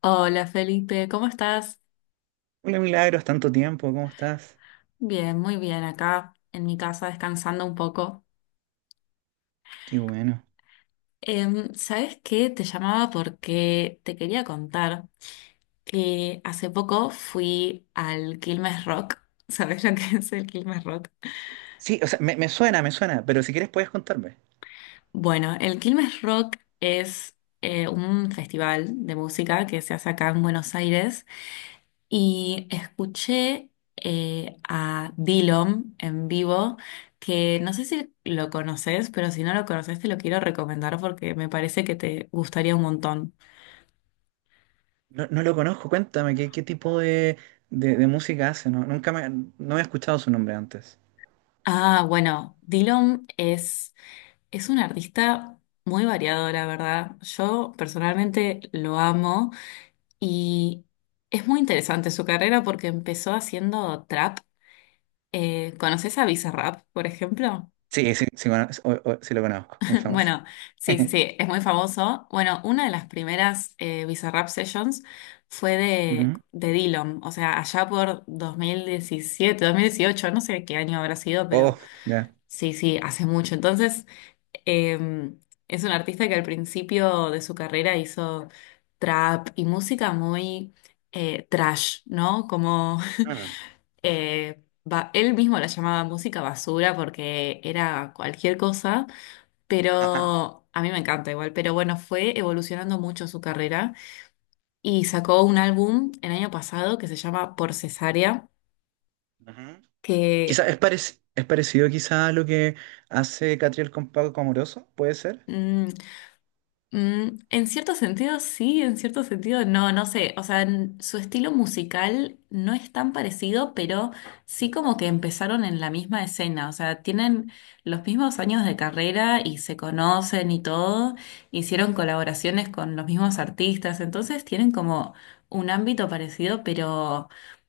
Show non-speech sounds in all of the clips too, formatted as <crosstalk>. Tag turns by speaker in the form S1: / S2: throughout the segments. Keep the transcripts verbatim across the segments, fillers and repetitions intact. S1: Hola Felipe, ¿cómo estás?
S2: Hola Milagros, tanto tiempo, ¿cómo estás?
S1: Bien, muy bien, acá en mi casa descansando un poco.
S2: Qué bueno.
S1: Em, ¿sabes qué? Te llamaba porque te quería contar que hace poco fui al Quilmes Rock. <laughs> ¿Sabes lo que es el Quilmes Rock?
S2: Sí, o sea, me, me suena, me suena, pero si quieres puedes contarme.
S1: Bueno, el Quilmes Rock es eh, un festival de música que se hace acá en Buenos Aires. Y escuché eh, a Dillom en vivo, que no sé si lo conoces, pero si no lo conoces te lo quiero recomendar porque me parece que te gustaría un montón.
S2: No, no lo conozco, cuéntame, ¿qué, qué tipo de, de- de música hace? No, nunca me, no he escuchado su nombre antes.
S1: Ah, bueno, Dillom es, es un artista muy variado, la verdad. Yo personalmente lo amo y es muy interesante su carrera porque empezó haciendo trap. Eh, ¿conoces a Bizarrap, por ejemplo?
S2: Sí, sí, sí, cono- o- o- sí lo conozco, muy famoso.
S1: Bueno, sí, sí,
S2: <laughs>
S1: sí, es muy famoso. Bueno, una de las primeras eh, Bizarrap Sessions fue de,
S2: Ujú.
S1: de Dillom, o sea, allá por dos mil diecisiete, dos mil dieciocho, no sé qué año habrá sido, pero
S2: Oh, ya.
S1: sí, sí, hace mucho. Entonces, eh, es un artista que al principio de su carrera hizo trap y música muy eh, trash, ¿no? Como
S2: Mm.
S1: <laughs> eh, ba- él mismo la llamaba música basura porque era cualquier cosa.
S2: Ajá.
S1: Pero a mí me encanta igual, pero bueno, fue evolucionando mucho su carrera y sacó un álbum el año pasado que se llama Por Cesárea,
S2: Ujú.
S1: que
S2: Quizá es, parec- es parecido quizá a lo que hace Catriel con Paco Amoroso, ¿puede ser?
S1: mm, mm, en cierto sentido sí, en cierto sentido no, no sé, o sea, n- su estilo musical no es tan parecido, pero sí
S2: Ujú.
S1: como que empezaron en la misma escena, o sea, tienen los mismos años de carrera y se conocen y todo, hicieron colaboraciones con los mismos artistas, entonces tienen como un ámbito parecido, pero,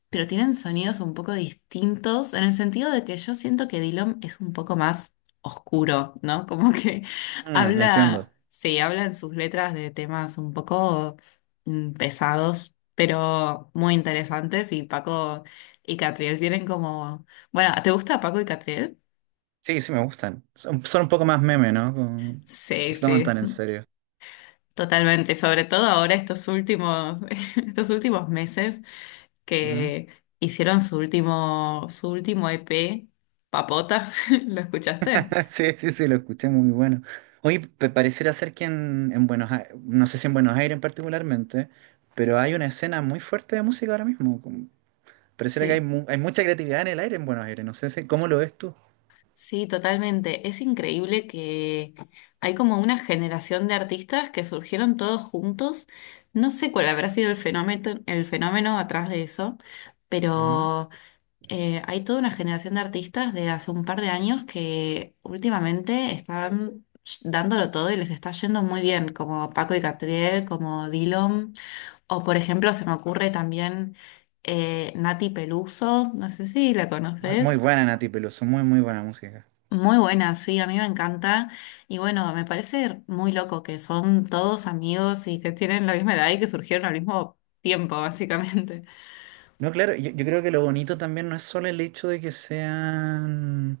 S1: pero tienen sonidos un poco distintos, en el sentido de que yo siento que Dillom es un poco más oscuro, ¿no? <laughs> Como que
S2: Mm, entiendo.
S1: habla, sí, habla en sus letras de temas un poco mm, pesados, pero muy interesantes. Y Paco y Catriel tienen como. Bueno, ¿te gusta Paco y Catriel?
S2: Sí, sí me gustan. Son, son un poco más meme, ¿no? Como, no
S1: Sí,
S2: se toman
S1: sí,
S2: tan en serio.
S1: totalmente. Sobre todo ahora estos últimos, <laughs> estos últimos meses
S2: Ujú.
S1: que hicieron su último, su último E P, Papota. <laughs> ¿Lo escuchaste?
S2: <laughs> Sí, sí, sí, lo escuché, muy bueno. Oye, pe- pareciera ser que en, en Buenos Aires, no sé si en Buenos Aires particularmente, pero hay una escena muy fuerte de música ahora mismo. Como, pareciera que hay,
S1: Sí.
S2: mu- hay mucha creatividad en el aire en Buenos Aires, no sé si, ¿cómo lo ves tú?
S1: Sí, totalmente. Es increíble que hay como una generación de artistas que surgieron todos juntos. No sé cuál habrá sido el fenómeno, el fenómeno atrás de eso,
S2: Ujú.
S1: pero eh, hay toda una generación de artistas de hace un par de años que últimamente están dándolo todo y les está yendo muy bien, como Paco y Catriel, como Dillom, o por ejemplo se me ocurre también eh, Nati Peluso, no sé si la
S2: Muy, muy
S1: conoces.
S2: buena Nati Peluso, muy, muy buena música.
S1: Muy buena, sí, a mí me encanta. Y bueno, me parece muy loco que son todos amigos y que tienen la misma edad y que surgieron al mismo tiempo, <laughs> básicamente.
S2: No, claro, yo, yo creo que lo bonito también no es solo el hecho de que sean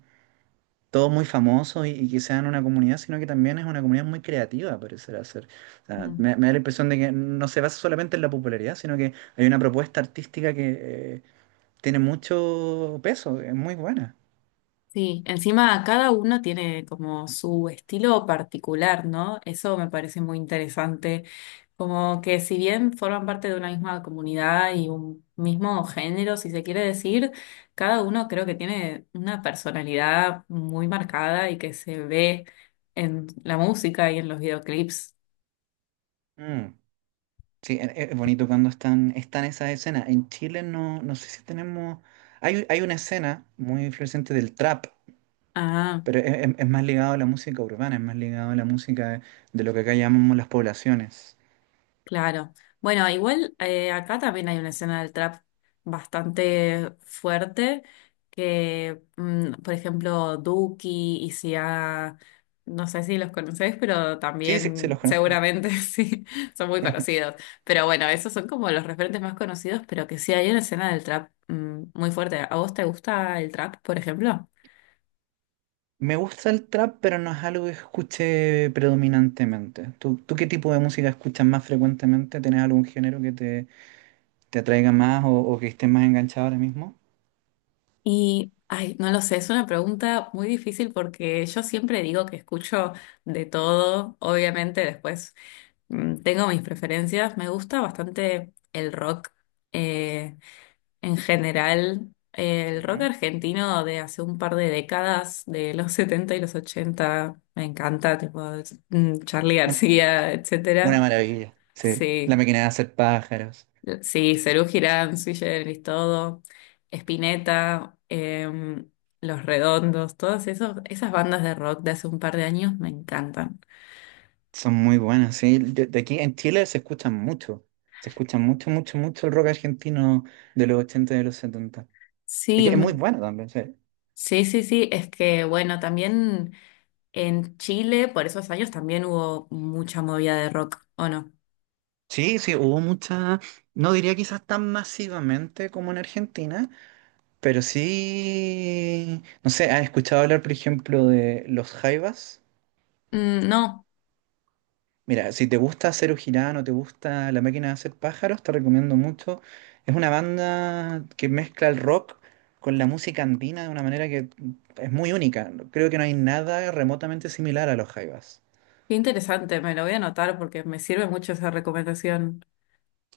S2: todos muy famosos y, y que sean una comunidad, sino que también es una comunidad muy creativa, parecerá ser. O sea,
S1: Mm.
S2: me, me da la impresión de que no se basa solamente en la popularidad, sino que hay una propuesta artística que eh, tiene mucho peso, es muy buena.
S1: Sí, encima cada uno tiene como su estilo particular, ¿no? Eso me parece muy interesante. Como que si bien forman parte de una misma comunidad y un mismo género, si se quiere decir, cada uno creo que tiene una personalidad muy marcada y que se ve en la música y en los videoclips.
S2: Mm. Sí, e- e- es bonito cuando están, están esas escenas. En Chile no, no sé si tenemos... Hay, hay una escena muy influyente del trap,
S1: Ah.
S2: pero es, es- es más ligado a la música urbana, es más ligado a la música de lo que acá llamamos las poblaciones.
S1: Claro. Bueno, igual eh, acá también hay una escena del trap bastante fuerte, que mm, por ejemplo Duki y Sia, no sé si los conocés, pero
S2: Sí, sí, sí,
S1: también
S2: los conozco.
S1: seguramente <laughs> sí, son muy conocidos. Pero bueno, esos son como los referentes más conocidos, pero que sí hay una escena del trap mm, muy fuerte. ¿A vos te gusta el trap, por ejemplo?
S2: Me gusta el trap, pero no es algo que escuche predominantemente. ¿Tú, tú qué tipo de música escuchas más frecuentemente? ¿Tienes algún género que te, te atraiga más o, o que estés más enganchado ahora mismo?
S1: Y, ay, no lo sé, es una pregunta muy difícil porque yo siempre digo que escucho de todo, obviamente después mm, tengo mis preferencias, me gusta bastante el rock eh, en general, eh, el rock
S2: Ujú.
S1: argentino de hace un par de décadas, de los <laughs> setenta y los ochenta me encanta, tipo mm, Charly
S2: Un-
S1: García,
S2: una
S1: etcétera.
S2: maravilla, sí. La
S1: Sí,
S2: máquina de hacer pájaros.
S1: sí, Serú Girán, Sui Generis, todo, Spinetta, em, Los Redondos, todas esos, esas bandas de rock de hace un par de años me encantan.
S2: Son muy buenas, sí. De, de aquí en Chile se escuchan mucho. Se escucha mucho, mucho, mucho el rock argentino de los ochenta y de los setenta. Es
S1: Sí,
S2: que es muy
S1: m-
S2: bueno también, sí.
S1: sí, sí, sí, es que bueno, también en Chile por esos años también hubo mucha movida de rock, ¿o no?
S2: Sí, sí, hubo mucha, no diría quizás tan masivamente como en Argentina, pero sí, no sé, ¿has escuchado hablar, por ejemplo, de los jaivas?
S1: Mm, no,
S2: Mira, si te gusta Zero Girano, te gusta La Máquina de Hacer Pájaros, te recomiendo mucho. Es una banda que mezcla el rock con la música andina de una manera que es muy única. Creo que no hay nada remotamente similar a los jaivas.
S1: qué interesante, me lo voy a anotar porque me sirve mucho esa recomendación.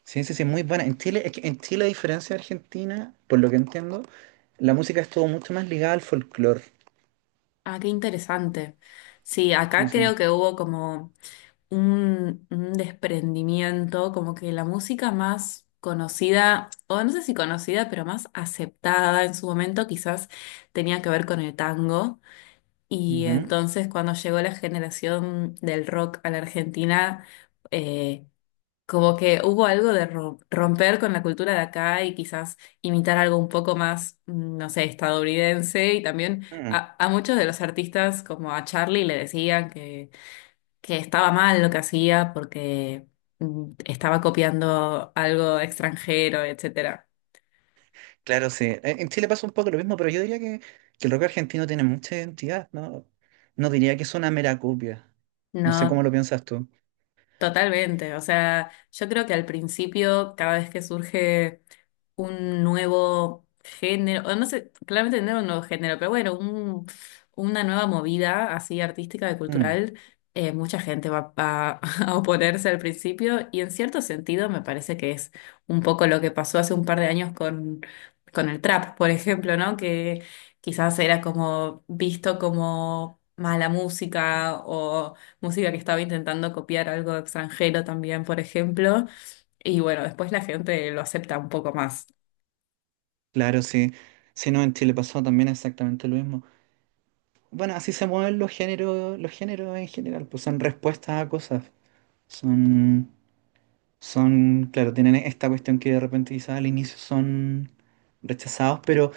S2: Sí, sí, sí, muy buena. En Chile, es que en Chile, a diferencia de Argentina, por lo que entiendo, la música estuvo mucho más ligada al folclore.
S1: Ah, qué interesante. Sí, acá
S2: Sí, sí.
S1: creo que hubo como... un, un desprendimiento, como que la música más conocida, o no sé si conocida, pero más aceptada en su momento, quizás tenía que ver con el tango. Y
S2: Ujú.
S1: entonces cuando llegó la generación del rock a la Argentina, eh, como que hubo algo de ro- romper con la cultura de acá y quizás imitar algo un poco más, mm, no sé, estadounidense. Y también a, a muchos de los artistas, como a Charlie, le decían que que estaba mal lo que hacía porque mm, estaba copiando algo extranjero, etcétera.
S2: Claro, sí. En en Chile pasa un poco lo mismo, pero yo diría que, que el rock argentino tiene mucha identidad, ¿no? No diría que es una mera copia. No sé cómo
S1: No,
S2: lo piensas tú.
S1: totalmente. O sea, yo creo que al principio, cada vez que surge un nuevo género, o no sé, claramente no era un nuevo género, pero bueno, un- una nueva movida así artística y
S2: Mm,
S1: cultural, eh, mucha gente va, va <laughs> a oponerse al principio y en cierto sentido me parece que es un poco lo que pasó hace un par de años con, con el trap, por ejemplo, ¿no? Que quizás era como visto como mala música o música que estaba intentando copiar algo extranjero también, por ejemplo. Y bueno, después la gente lo acepta un poco más.
S2: claro, sí. Si no, en Chile pasó también exactamente lo mismo. Bueno, así se mueven los géneros, los géneros en general, pues son respuestas a cosas. Son, son, claro, tienen esta cuestión que de repente quizás al inicio son rechazados, pero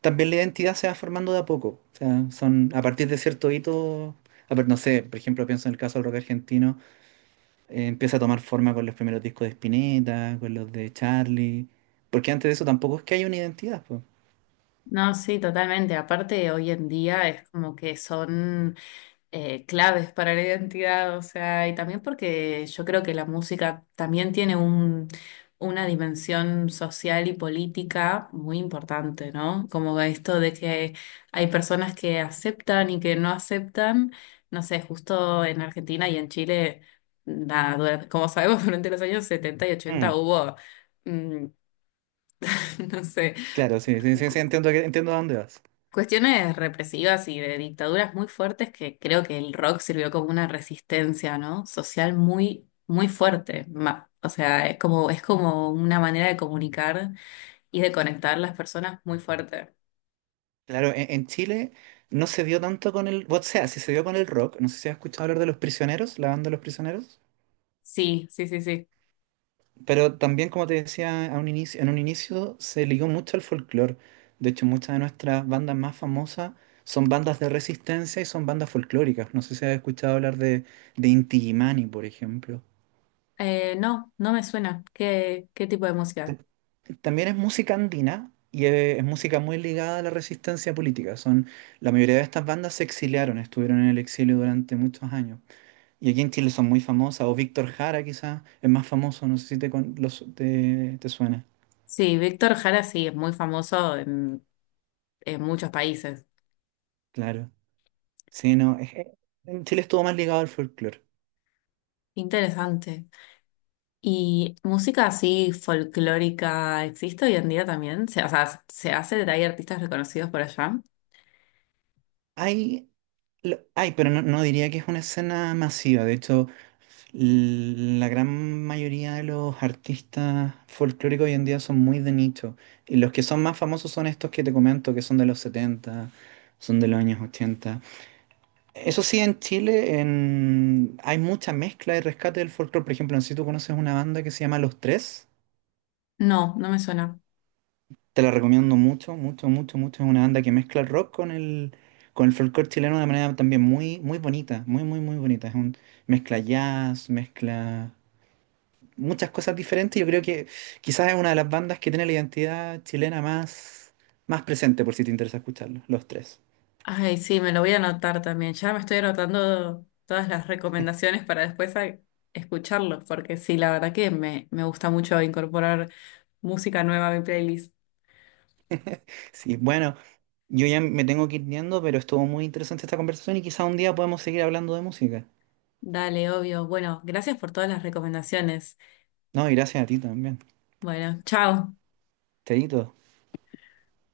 S2: también la identidad se va formando de a poco. O sea, son a partir de cierto hito, a ver, no sé, por ejemplo, pienso en el caso del rock argentino, eh, empieza a tomar forma con los primeros discos de Spinetta, con los de Charlie, porque antes de eso tampoco es que haya una identidad, pues.
S1: No, sí, totalmente. Aparte, hoy en día es como que son eh, claves para la identidad, o sea, y también porque yo creo que la música también tiene un, una dimensión social y política muy importante, ¿no? Como esto de que hay personas que aceptan y que no aceptan, no sé, justo en Argentina y en Chile, nada, durante- como sabemos, <laughs> durante los años setenta y ochenta
S2: Mm,
S1: hubo, mm, <laughs> no sé.
S2: claro, sí, sí, sí, sí, entiendo, que- entiendo a dónde vas.
S1: Cuestiones represivas y de dictaduras muy fuertes que creo que el rock sirvió como una resistencia, ¿no? Social muy, muy fuerte. Ma- O sea, es como, es como una manera de comunicar y de conectar las personas muy fuerte.
S2: Claro, en, en Chile no se dio tanto con el, o sea, sí se dio con el rock, no sé si has escuchado hablar de Los Prisioneros, la banda Los Prisioneros.
S1: Sí, sí, sí, sí.
S2: Pero también, como te decía a un inicio, en un inicio se ligó mucho al folclore. De hecho, muchas de nuestras bandas más famosas son bandas de resistencia y son bandas folclóricas. No sé si has escuchado hablar de, de Inti Illimani, por ejemplo.
S1: Eh, no, no me suena. ¿Qué, qué tipo de música?
S2: Ta- También es música andina y eh, es música muy ligada a la resistencia política. Son, la mayoría de estas bandas se exiliaron, estuvieron en el exilio durante muchos años. Y aquí en Chile son muy famosas, o Víctor Jara quizás es más famoso, no sé si te, con- los- te te suena.
S1: Sí, Víctor Jara sí, es muy famoso en, en muchos países.
S2: Claro. Sí, no, es que en Chile estuvo más ligado al folclore.
S1: Interesante. ¿Y música así folclórica existe hoy en día también? Se- O sea, ¿se hace? ¿Hay artistas reconocidos por allá?
S2: Hay, lo- hay, pero no, no diría que es una escena masiva. De hecho, l- la gran mayoría de los artistas folclóricos hoy en día son muy de nicho. Y los que son más famosos son estos que te comento, que son de los setenta, son de los años ochenta. Eso sí, en Chile en- hay mucha mezcla y rescate del folclore. Por ejemplo, no sé si tú conoces una banda que se llama Los Tres.
S1: No, no me suena.
S2: Te la recomiendo mucho, mucho, mucho, mucho. Es una banda que mezcla el rock con el, con el folclore chileno de manera también muy, muy bonita, muy, muy, muy bonita. Es un mezcla jazz, mezcla muchas cosas diferentes. Yo creo que quizás es una de las bandas que tiene la identidad chilena más, más presente, por si te interesa escucharlo, los tres.
S1: Ay, sí, me lo voy a anotar también. Ya me estoy anotando todas las recomendaciones para después a- escucharlos, porque sí, la verdad que me, me gusta mucho incorporar música nueva a mi playlist.
S2: Sí, bueno, yo ya me tengo que ir yendo, pero estuvo muy interesante esta conversación y quizás un día podemos seguir hablando de música.
S1: Dale, obvio. Bueno, gracias por todas las recomendaciones.
S2: No, y gracias a ti también.
S1: Bueno, chao.
S2: Chaito.